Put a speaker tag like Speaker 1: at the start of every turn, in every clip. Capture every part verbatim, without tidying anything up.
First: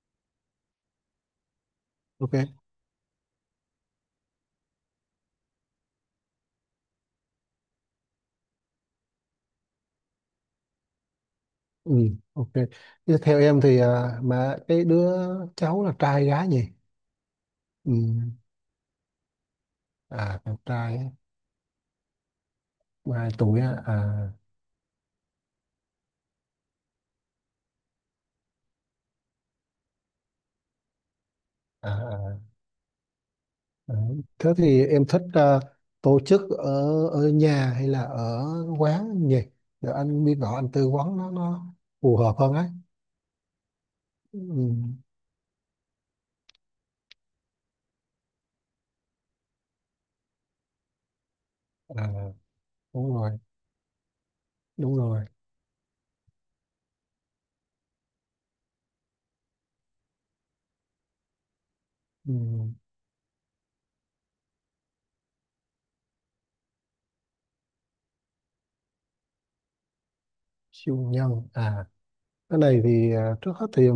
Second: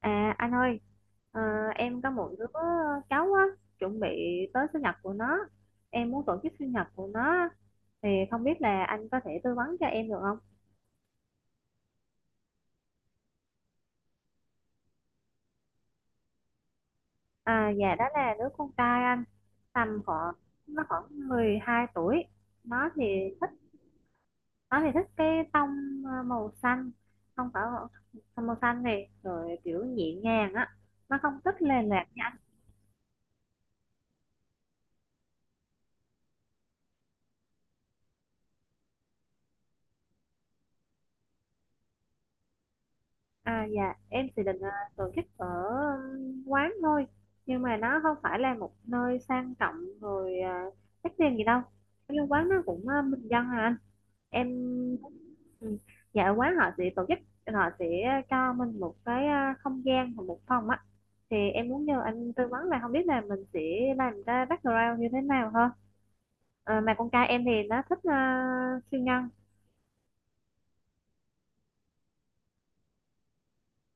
Speaker 1: À anh ơi, ờ, em có một
Speaker 2: ok
Speaker 1: đứa cháu á, chuẩn bị tới sinh nhật của nó. Em muốn tổ chức sinh nhật của nó thì không biết là anh có thể tư vấn cho em được không?
Speaker 2: ừ, ok Thế theo em thì à, mà cái đứa cháu là trai gái nhỉ?
Speaker 1: À
Speaker 2: Ừ.
Speaker 1: dạ đó là đứa con trai anh, tầm
Speaker 2: À,
Speaker 1: khoảng
Speaker 2: con
Speaker 1: nó
Speaker 2: trai á,
Speaker 1: khoảng mười hai tuổi. Nó thì
Speaker 2: mười hai
Speaker 1: thích
Speaker 2: tuổi á. À,
Speaker 1: nó thì thích cái tông ờ, màu xanh, không phải tông màu xanh này rồi kiểu nhẹ nhàng á. Nó không thích lề
Speaker 2: à,
Speaker 1: lạc.
Speaker 2: à, à. Thế thì em thích à, tổ chức ở ở nhà hay là ở quán nhỉ, để anh biết rõ anh tư vấn nó nó phù hợp hơn ấy.
Speaker 1: À dạ, em thì định ờ,
Speaker 2: Ừ.
Speaker 1: tổ chức ở ừm, quán thôi. Nhưng mà nó không phải là một nơi sang trọng rồi uh, đắt tiền gì đâu.
Speaker 2: à,
Speaker 1: Cái quán nó cũng ờ,
Speaker 2: Đúng
Speaker 1: bình
Speaker 2: rồi,
Speaker 1: dân à anh. Em
Speaker 2: đúng rồi.
Speaker 1: ừ. Dạ ở quán họ sẽ tổ chức. Họ sẽ cho mình một cái ờ, không gian và một phòng á. Thì em muốn nhờ anh
Speaker 2: Ừ.
Speaker 1: tư vấn là không biết là mình sẽ làm ra background như thế nào hơn. Ờ, Mà con trai em thì nó thích ờ, siêu nhân.
Speaker 2: Siêu nhân à? Cái này thì à, trước hết thì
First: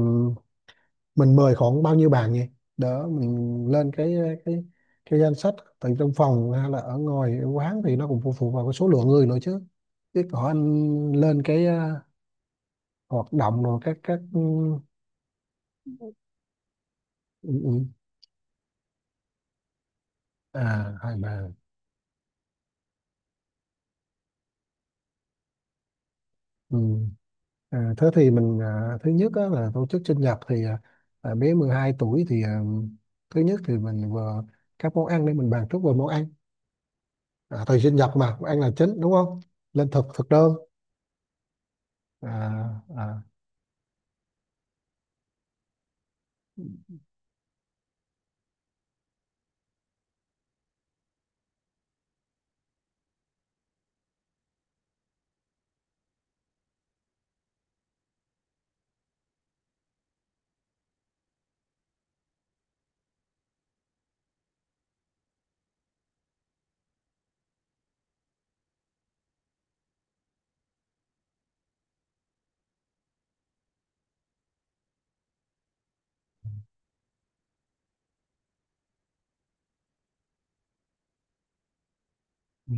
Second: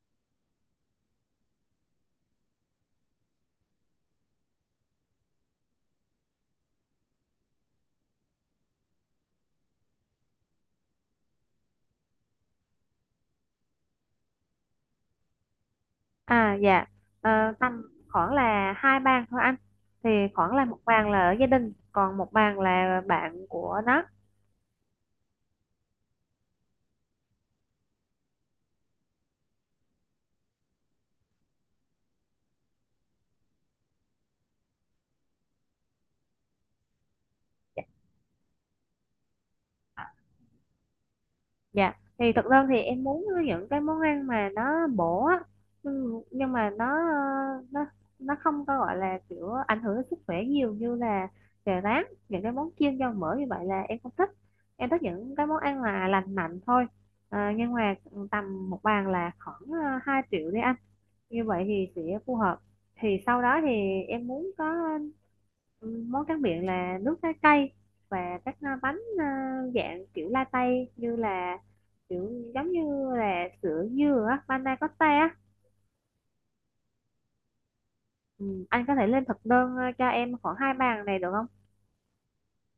Speaker 2: mình mời khoảng bao nhiêu bạn nhỉ, đỡ mình lên cái cái cái danh sách, từ trong phòng hay là ở ngoài ở quán thì nó cũng phụ thuộc vào cái số lượng người nữa chứ. Chứ có anh lên cái ờ, hoạt động rồi các các ừ,
Speaker 1: À dạ. Ờ,
Speaker 2: ừ,
Speaker 1: Tầm
Speaker 2: ừ.
Speaker 1: khoảng là hai bàn thôi anh, thì khoảng là một
Speaker 2: À,
Speaker 1: bàn
Speaker 2: hai
Speaker 1: là ở
Speaker 2: bạn.
Speaker 1: gia đình còn một bàn là bạn của nó.
Speaker 2: Ừ. À, thế thì mình à, thứ nhất á, là tổ chức sinh nhật thì à, à, bé mười hai tuổi thì à, thứ nhất thì mình vừa các món ăn, để mình bàn trước về món ăn. À, thời sinh nhật mà món ăn là chính đúng không, lên thực thực đơn.
Speaker 1: Dạ thì thực ra thì
Speaker 2: À,
Speaker 1: em
Speaker 2: à.
Speaker 1: muốn những cái món ăn mà nó bổ á, nhưng nhưng mà nó ờ, nó nó không có gọi là kiểu ảnh hưởng đến sức khỏe nhiều như là chè rán, những cái món chiên dầu mỡ như vậy là em không thích. Em thích những cái món ăn là lành mạnh thôi. Ờ, nhưng mà tầm một bàn là khoảng ờ, hai triệu đi anh, như vậy thì sẽ phù hợp. Thì sau đó thì em muốn có ừ, món tráng miệng là nước trái cây và các à, bánh à, dạng kiểu latte, như là kiểu giống như là sữa dừa á, panna cotta á. ừ, anh có thể lên thực đơn à, cho em khoảng hai bàn này được không?
Speaker 2: Ừ.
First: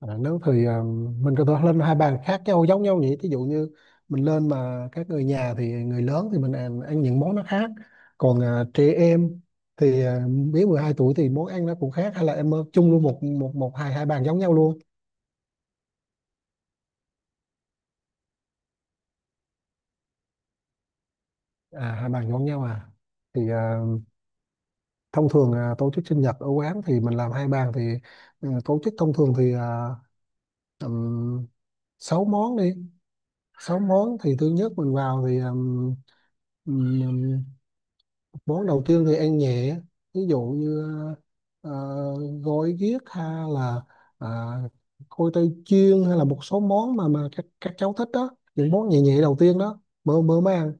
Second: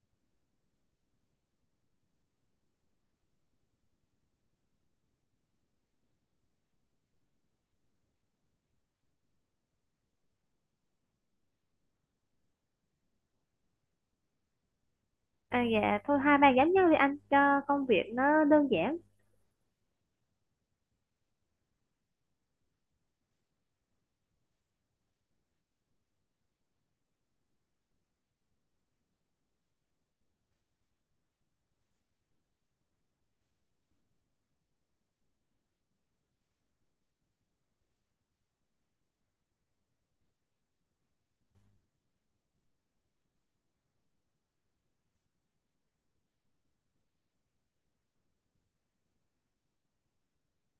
Speaker 2: À, nếu thì à, mình có thể lên hai bàn khác nhau giống nhau nhỉ, ví dụ như mình lên mà các người nhà thì người lớn thì mình ăn, ăn những món nó khác, còn à, trẻ em thì à, dưới mười hai tuổi thì món ăn nó cũng khác, hay là em ờ, chung luôn một một một hai hai bàn giống nhau luôn?
Speaker 1: À, dạ thôi hai bàn giống nhau đi anh cho công việc nó đơn giản.
Speaker 2: À, hai bàn giống nhau à? Thì à, thông thường à, tổ chức sinh nhật ở quán thì mình làm hai bàn thì ừ, tổ chức thông thường thì à, tầm sáu món đi. Sáu món thì thứ nhất mình vào thì um, món đầu tiên thì ăn nhẹ, ví dụ như ờ, gói ghiếc hay là à, khoai tây chiên, hay là một số món mà mà các các cháu thích đó, những món nhẹ nhẹ đầu tiên đó mơ mơ mới ăn.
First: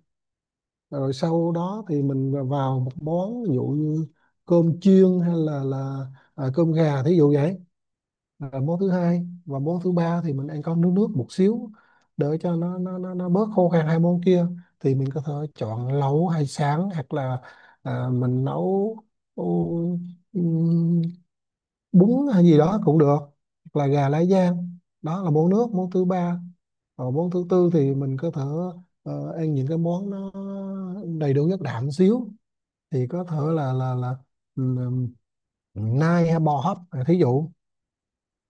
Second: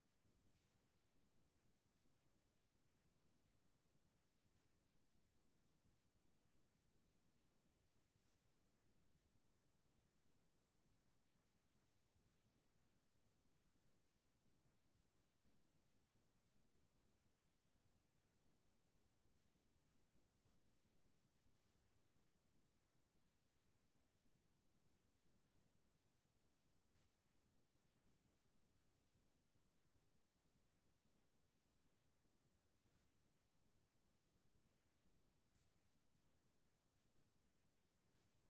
Speaker 2: Rồi sau đó thì mình vào một món, ví dụ như cơm chiên hay là là à, cơm gà thí dụ vậy. Ờ, môn thứ hai và môn thứ ba thì mình ăn có nước nước một xíu, để cho nó nó nó, nó bớt khô khan hai môn kia. Thì mình có thể chọn lẩu hay sáng, hoặc là à, mình nấu ừ, ừm, bún hay gì đó cũng được, hoặc là gà lá giang, đó là môn nước, môn thứ ba. Còn môn thứ tư thì mình có thể ờ, ăn những cái món nó đầy đủ chất đạm xíu, thì có thể là là là ừm, nai hay bò hấp à, thí dụ.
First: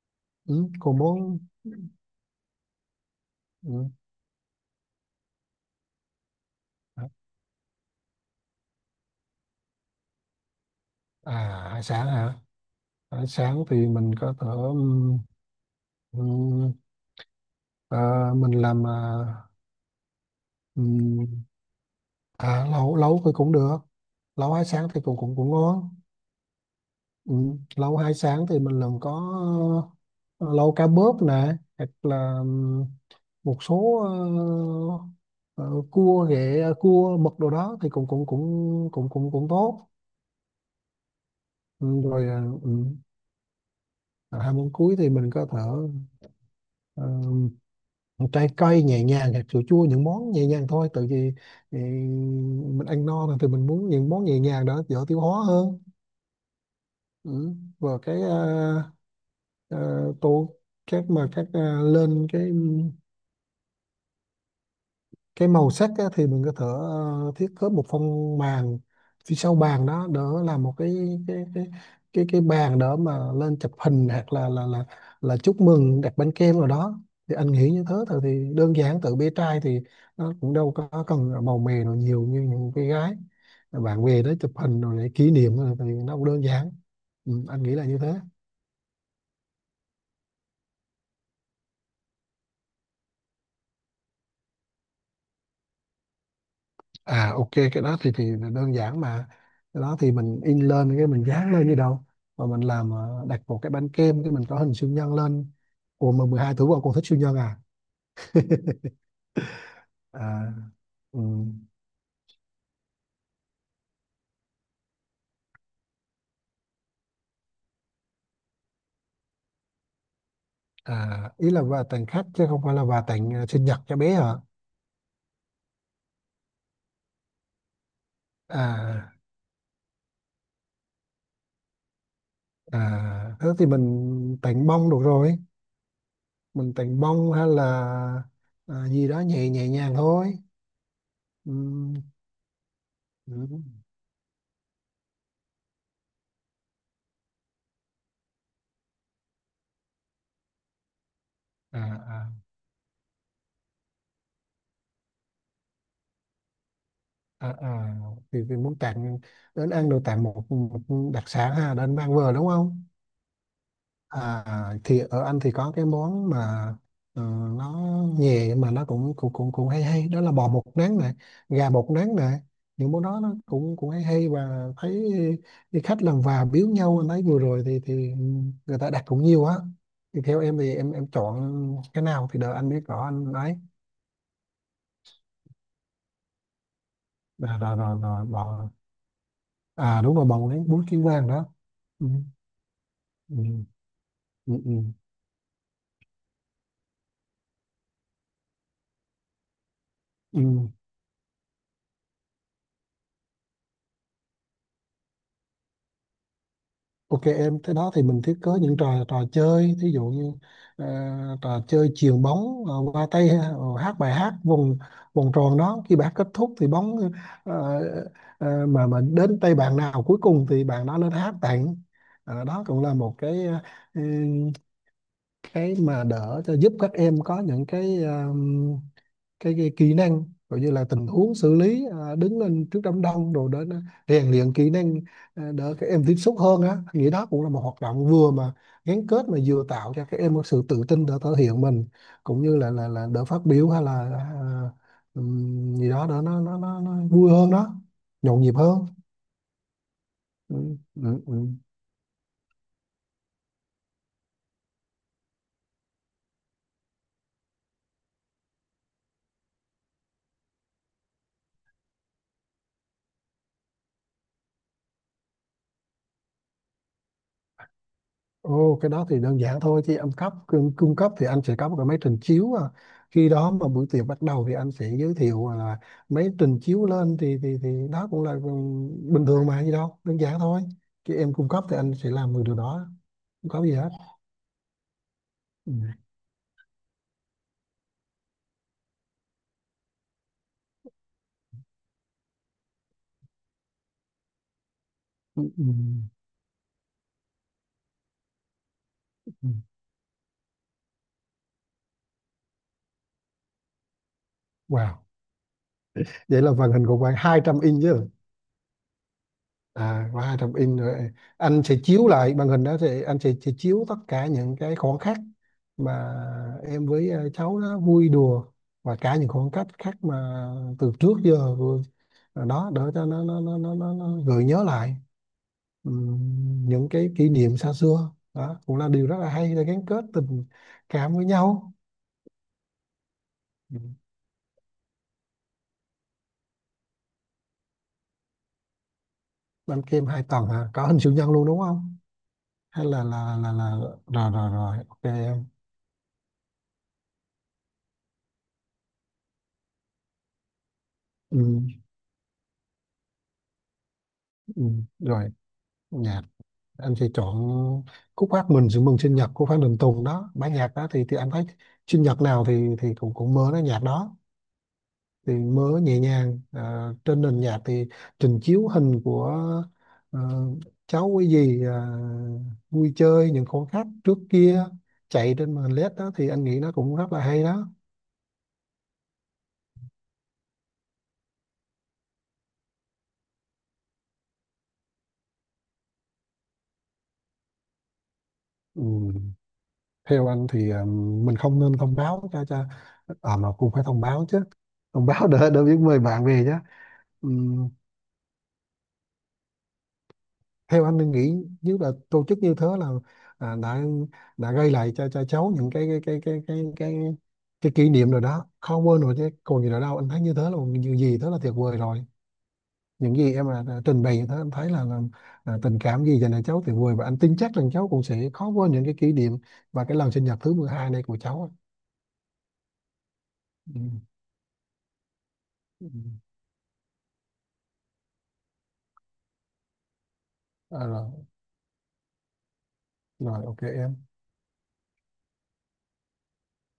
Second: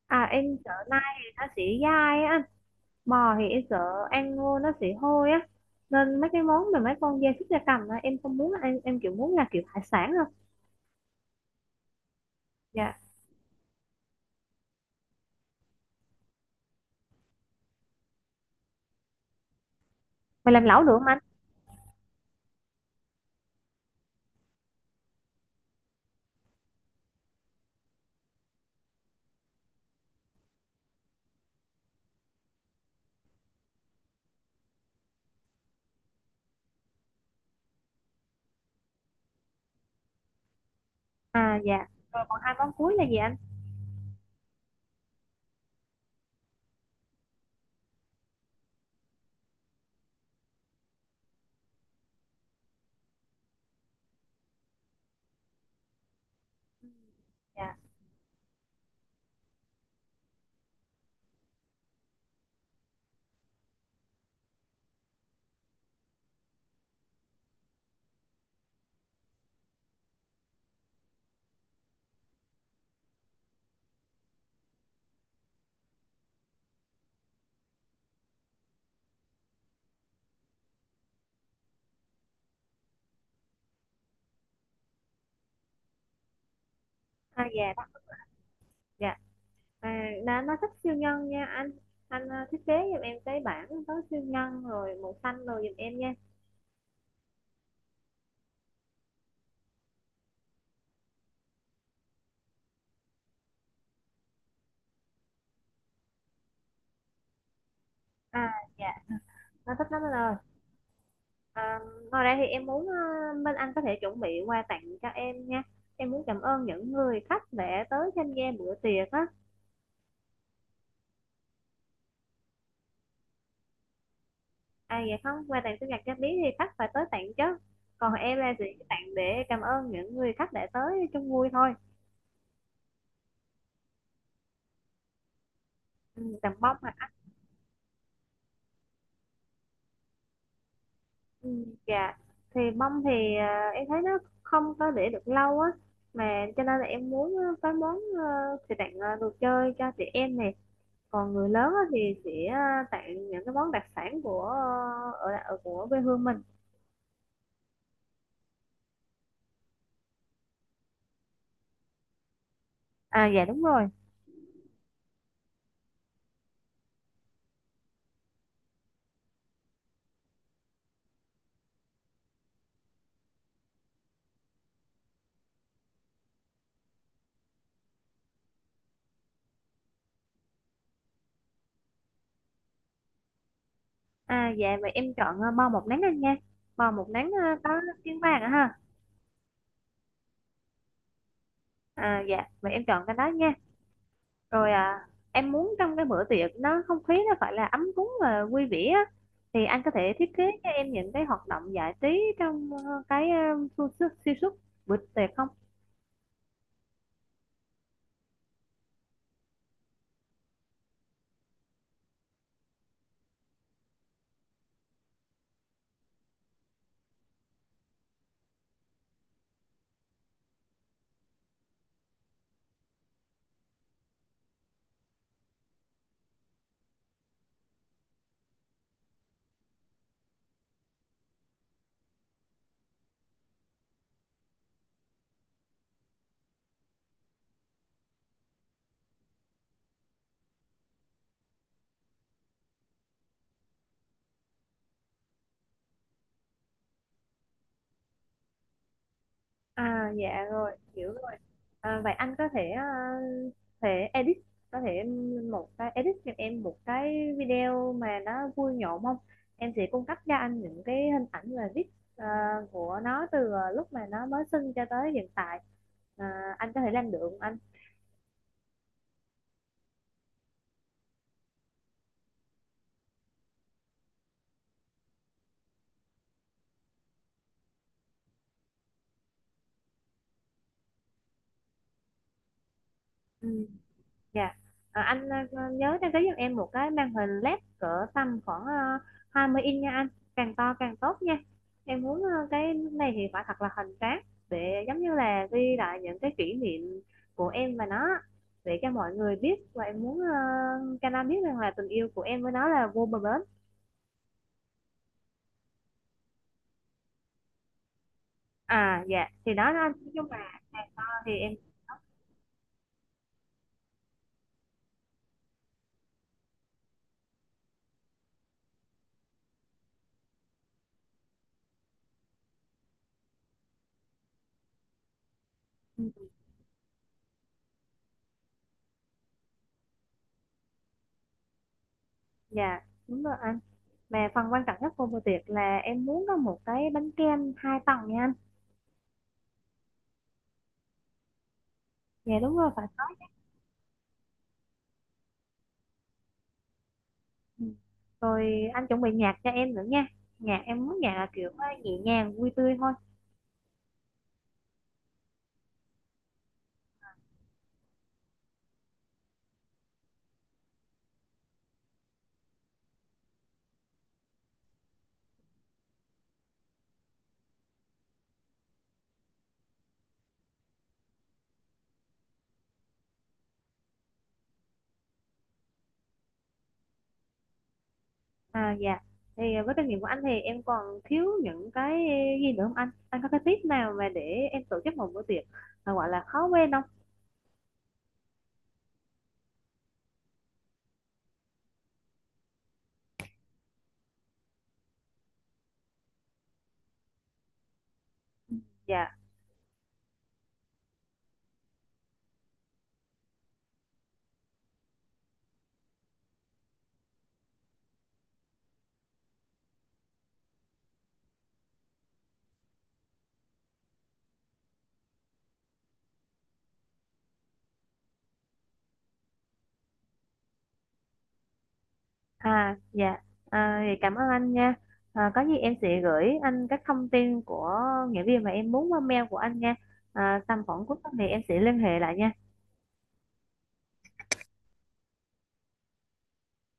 Speaker 1: À em
Speaker 2: Ừ,
Speaker 1: sợ
Speaker 2: còn
Speaker 1: nay thì
Speaker 2: món
Speaker 1: nó sẽ dai á, bò thì em
Speaker 2: ừ.
Speaker 1: sợ ăn vô nó sẽ hôi á, nên mấy cái món mà mấy con gia súc gia cầm á em không muốn ăn, em kiểu muốn là kiểu hải sản thôi.
Speaker 2: À, hải sản hả?
Speaker 1: Dạ
Speaker 2: Hải sản thì mình có thể ừm, ừm, à, mình làm à,
Speaker 1: mày làm lẩu được không anh?
Speaker 2: ừm, à, lẩu lẩu thì cũng được. Lẩu hải sản thì cũng cũng cũng ngon. Ừm, Lẩu hải sản thì mình làm có ờ, lẩu cá bớp nè, hoặc là ừm, một số ờ, ờ, cua ghẹ, cua mực đồ đó thì cũng cũng cũng cũng cũng cũng tốt.
Speaker 1: À dạ.
Speaker 2: Ừm,
Speaker 1: Rồi
Speaker 2: Rồi à,
Speaker 1: còn hai món cuối
Speaker 2: ừm,
Speaker 1: là gì anh?
Speaker 2: à, hai món cuối thì mình có thể trái cây nhẹ nhàng, hạt sữa chua, những món nhẹ nhàng thôi, tại vì ừ, mình ăn no rồi thì mình muốn những món nhẹ nhàng đó dễ tiêu hóa hơn.
Speaker 1: Ừ,
Speaker 2: Ừ.
Speaker 1: dạ.
Speaker 2: Và cái ờ, ờ, tô các mà các ờ, lên cái cái màu sắc á, thì mình có thể ờ, thiết kế một phong màn phía sau bàn đó, đỡ làm một cái cái cái cái cái bàn đỡ mà lên chụp hình, hoặc là là là là chúc mừng đặt bánh kem rồi đó. Thì anh nghĩ như thế thôi thì đơn giản, tự bé trai thì nó cũng đâu có cần màu mè nào nhiều như những cái gái, bạn về đó chụp hình rồi để kỷ niệm, rồi thì nó cũng đơn giản. Ừ,
Speaker 1: À
Speaker 2: anh
Speaker 1: dạ
Speaker 2: nghĩ
Speaker 1: đó.
Speaker 2: là như thế.
Speaker 1: Dạ. À, nó nó thích siêu nhân nha anh anh ờ, thiết kế giùm em cái bảng có siêu nhân rồi màu xanh rồi giùm em nha.
Speaker 2: À ok, cái đó thì thì đơn giản mà. Cái đó thì mình in lên cái mình dán lên như đâu, mà mình làm ờ, đặt một cái bánh kem cái mình có hình siêu nhân lên. Ủa mà mười hai tuổi qua con thích siêu nhân à?
Speaker 1: À dạ, nó thích lắm anh ơi.
Speaker 2: À, ừ.
Speaker 1: À, ngoài ra thì em muốn ờ, bên anh có thể chuẩn bị quà tặng cho em nha, em muốn cảm ơn những người khách đã tới tham gia bữa tiệc á.
Speaker 2: À, ý là quà tặng khách chứ không phải là quà tặng ờ, sinh nhật cho bé hả?
Speaker 1: À dạ không, quà tặng sinh nhật cho Lý thì khách phải tới tặng chứ. Còn em là chỉ
Speaker 2: À,
Speaker 1: tặng để cảm ơn những người khách đã tới chung vui thôi.
Speaker 2: à, thế thì mình tặng bông được rồi.
Speaker 1: Ừ, tặng
Speaker 2: Mình
Speaker 1: bông
Speaker 2: tặng
Speaker 1: hả?
Speaker 2: bông hay là à, gì đó nhẹ nhẹ nhàng thôi.
Speaker 1: Ừ,
Speaker 2: Ừ,
Speaker 1: dạ. Thì bông thì
Speaker 2: ừ.
Speaker 1: à, em thấy nó không có để được lâu á. Mà cho nên là em muốn ờ, có món ờ, thì tặng ờ, đồ chơi cho chị em này. Còn người lớn
Speaker 2: À,
Speaker 1: á, thì
Speaker 2: à.
Speaker 1: sẽ ờ, tặng những cái món đặc sản của ờ, ở, ở của quê hương mình.
Speaker 2: À, à, thì, thì muốn tặng đến ăn đồ, tặng một, một đặc sản ha đến mang vừa đúng không?
Speaker 1: À dạ đúng rồi.
Speaker 2: À, thì ở anh thì có cái món mà ờ, nó nhẹ mà nó cũng cũng cũng cũng hay hay, đó là bò bột nắng này, gà bột nắng này. Những món đó nó cũng cũng hay hay và thấy đi khách lần vào biếu nhau, anh thấy vừa rồi thì thì người ta đặt cũng nhiều á. Thì theo em thì em em chọn cái nào thì đợi anh biết rõ anh ấy.
Speaker 1: À dạ mà em chọn ờ, bò một nắng anh nha. Bò một nắng ờ,
Speaker 2: rồi
Speaker 1: có
Speaker 2: rồi rồi,
Speaker 1: tiếng
Speaker 2: rồi
Speaker 1: vàng á
Speaker 2: bò,
Speaker 1: ha.
Speaker 2: à đúng rồi bò bột nén bún kim vàng đó. Ừ.
Speaker 1: À, dạ, vậy em chọn cái đó
Speaker 2: Ừ.
Speaker 1: nha.
Speaker 2: Ừ,
Speaker 1: Rồi
Speaker 2: ừ,
Speaker 1: à, em muốn trong cái bữa tiệc nó không khí nó phải là ấm cúng và vui vẻ á. Thì anh có thể thiết kế
Speaker 2: ừ.
Speaker 1: cho em những cái hoạt động giải trí trong ờ, cái ờ, su- su- suy suốt bữa tiệc không?
Speaker 2: Ok em, thế đó thì mình thiết kế những trò trò chơi, thí dụ như ờ, trò chơi chuyền bóng ờ, qua tay, ờ, hát bài hát vòng vòng tròn đó, khi bài hát kết thúc thì bóng ờ, ờ, mà mà đến tay bạn nào cuối cùng thì bạn đó lên hát tặng. Ờ, đó cũng là một cái ờ, cái mà đỡ cho giúp các em có những cái ờ, cái, cái kỹ năng, gọi như là tình huống xử lý à, đứng lên trước đám đông rồi đến à, rèn luyện kỹ năng, à, đỡ các em tiếp xúc hơn á. Anh nghĩ đó cũng là một hoạt động vừa mà gắn kết mà vừa tạo cho các em một sự tự tin để thể hiện mình, cũng như là là là đỡ phát biểu hay là à, ừm, gì đó đỡ nó nó nó, nó vui hơn đó, nhộn nhịp hơn.
Speaker 1: À dạ
Speaker 2: ừ,
Speaker 1: rồi, hiểu
Speaker 2: ừ,
Speaker 1: rồi.
Speaker 2: ừ.
Speaker 1: À, vậy anh có thể ờ, thể edit có thể một cái edit cho em một cái video mà nó vui nhộn không? Em sẽ cung cấp cho anh những cái hình ảnh và viết ờ, của nó từ ờ, lúc mà nó mới sinh cho tới hiện tại. À, anh có thể làm được không anh?
Speaker 2: Ồ, cái đó thì đơn giản thôi chứ anh cấp cung, cung cấp thì anh sẽ có một cái máy trình chiếu à. Khi đó mà buổi tiệc bắt đầu thì anh sẽ giới thiệu là máy trình chiếu lên thì thì thì đó cũng là ừm, bình thường mà gì đâu đơn giản thôi, chứ em cung cấp thì anh sẽ làm được điều đó, không có
Speaker 1: Ừ.
Speaker 2: gì hết.
Speaker 1: Dạ. Ờ, anh ờ,
Speaker 2: Ừ.
Speaker 1: nhớ đăng ký giùm em một cái màn hình lét cỡ tầm khoảng ờ, hai mươi inch nha anh. Càng to càng tốt nha. Em muốn ờ, cái này thì phải thật là hoành tráng để giống như
Speaker 2: Ừ.
Speaker 1: là
Speaker 2: ừ,
Speaker 1: ghi lại những cái kỷ niệm của em và nó để cho mọi người
Speaker 2: ừ.
Speaker 1: biết và em muốn ờ, cho nó biết rằng là tình yêu của em với nó là vô bờ bến.
Speaker 2: Wow, vậy là màn hình của bạn hai trăm inch chứ?
Speaker 1: À dạ, thì đó đó anh.
Speaker 2: À,
Speaker 1: Nói
Speaker 2: qua
Speaker 1: chung
Speaker 2: hai tập
Speaker 1: là
Speaker 2: in
Speaker 1: càng to
Speaker 2: rồi,
Speaker 1: thì em
Speaker 2: anh sẽ chiếu lại màn hình đó thì anh sẽ, sẽ chiếu tất cả những cái khoảnh khắc mà em với ờ, cháu đó vui đùa, và cả những khoảng cách khác mà từ trước giờ vừa- đó, để cho nó nó nó nó, nó, nó gợi nhớ lại.
Speaker 1: ừ.
Speaker 2: Ừm, những cái kỷ niệm xa xưa đó cũng là điều rất là hay để gắn kết tình cảm với nhau.
Speaker 1: Dạ, đúng rồi anh.
Speaker 2: Ừm,
Speaker 1: Mà phần quan trọng nhất của bữa tiệc là em muốn có một cái bánh kem hai tầng nha anh.
Speaker 2: bánh kem hai tầng hả, có hình siêu nhân luôn đúng không?
Speaker 1: Dạ đúng rồi,
Speaker 2: Hay
Speaker 1: phải.
Speaker 2: là là là là, là rồi rồi rồi ok em.
Speaker 1: Ừ. Rồi anh chuẩn bị nhạc cho em nữa nha. Nhạc em muốn nhạc là kiểu ờ,
Speaker 2: Ừm,
Speaker 1: nhẹ nhàng, vui tươi thôi.
Speaker 2: ừm, Rồi, dạ anh sẽ chọn khúc hát mình sự mừng sinh nhật của Phan Đình Tùng đó, bản nhạc đó thì thì anh thấy sinh nhật nào thì thì cũng cũng mơ nó nhạc đó, thì mơ nhẹ nhàng. Ờ, trên nền nhạc thì trình chiếu hình của ờ, cháu, cái gì ờ, vui chơi những khoảnh khắc trước kia chạy trên màn el i đi đó, thì anh nghĩ nó cũng rất là hay đó.
Speaker 1: À dạ. Thì ờ, với kinh nghiệm của anh thì em còn thiếu những cái gì nữa không anh? Anh có cái tip nào mà để em tổ chức một bữa tiệc mà gọi là khó quên không?
Speaker 2: Ừ. Theo anh thì ờ, mình không nên thông báo cho cho à mà cũng phải thông báo chứ, thông báo để để biết mời bạn về chứ. Ừ.
Speaker 1: Dạ.
Speaker 2: Theo anh nên nghĩ, nếu là tổ chức như thế là à, đã đã gây lại cho cho cháu những cái cái cái cái cái cái, cái kỷ niệm rồi đó, khó quên rồi chứ còn gì nữa đâu. Anh thấy như thế là một điều gì thế là tuyệt vời rồi. Những gì em à, đã trình bày như thế, anh thấy là, là à, tình cảm gì dành cho cháu tuyệt vời, và anh tin chắc rằng cháu cũng sẽ khó quên những cái kỷ niệm và cái lần sinh nhật thứ mười hai này của cháu.
Speaker 1: À dạ. À, thì
Speaker 2: Ừ.
Speaker 1: cảm ơn anh nha. À, có gì em
Speaker 2: Ừ.
Speaker 1: sẽ gửi anh các thông tin của nghĩa viên mà em muốn qua mail của anh nha. À, tầm khoảng
Speaker 2: À,
Speaker 1: cuối
Speaker 2: rồi,
Speaker 1: tuần thì em sẽ liên hệ lại nha.
Speaker 2: rồi ok em.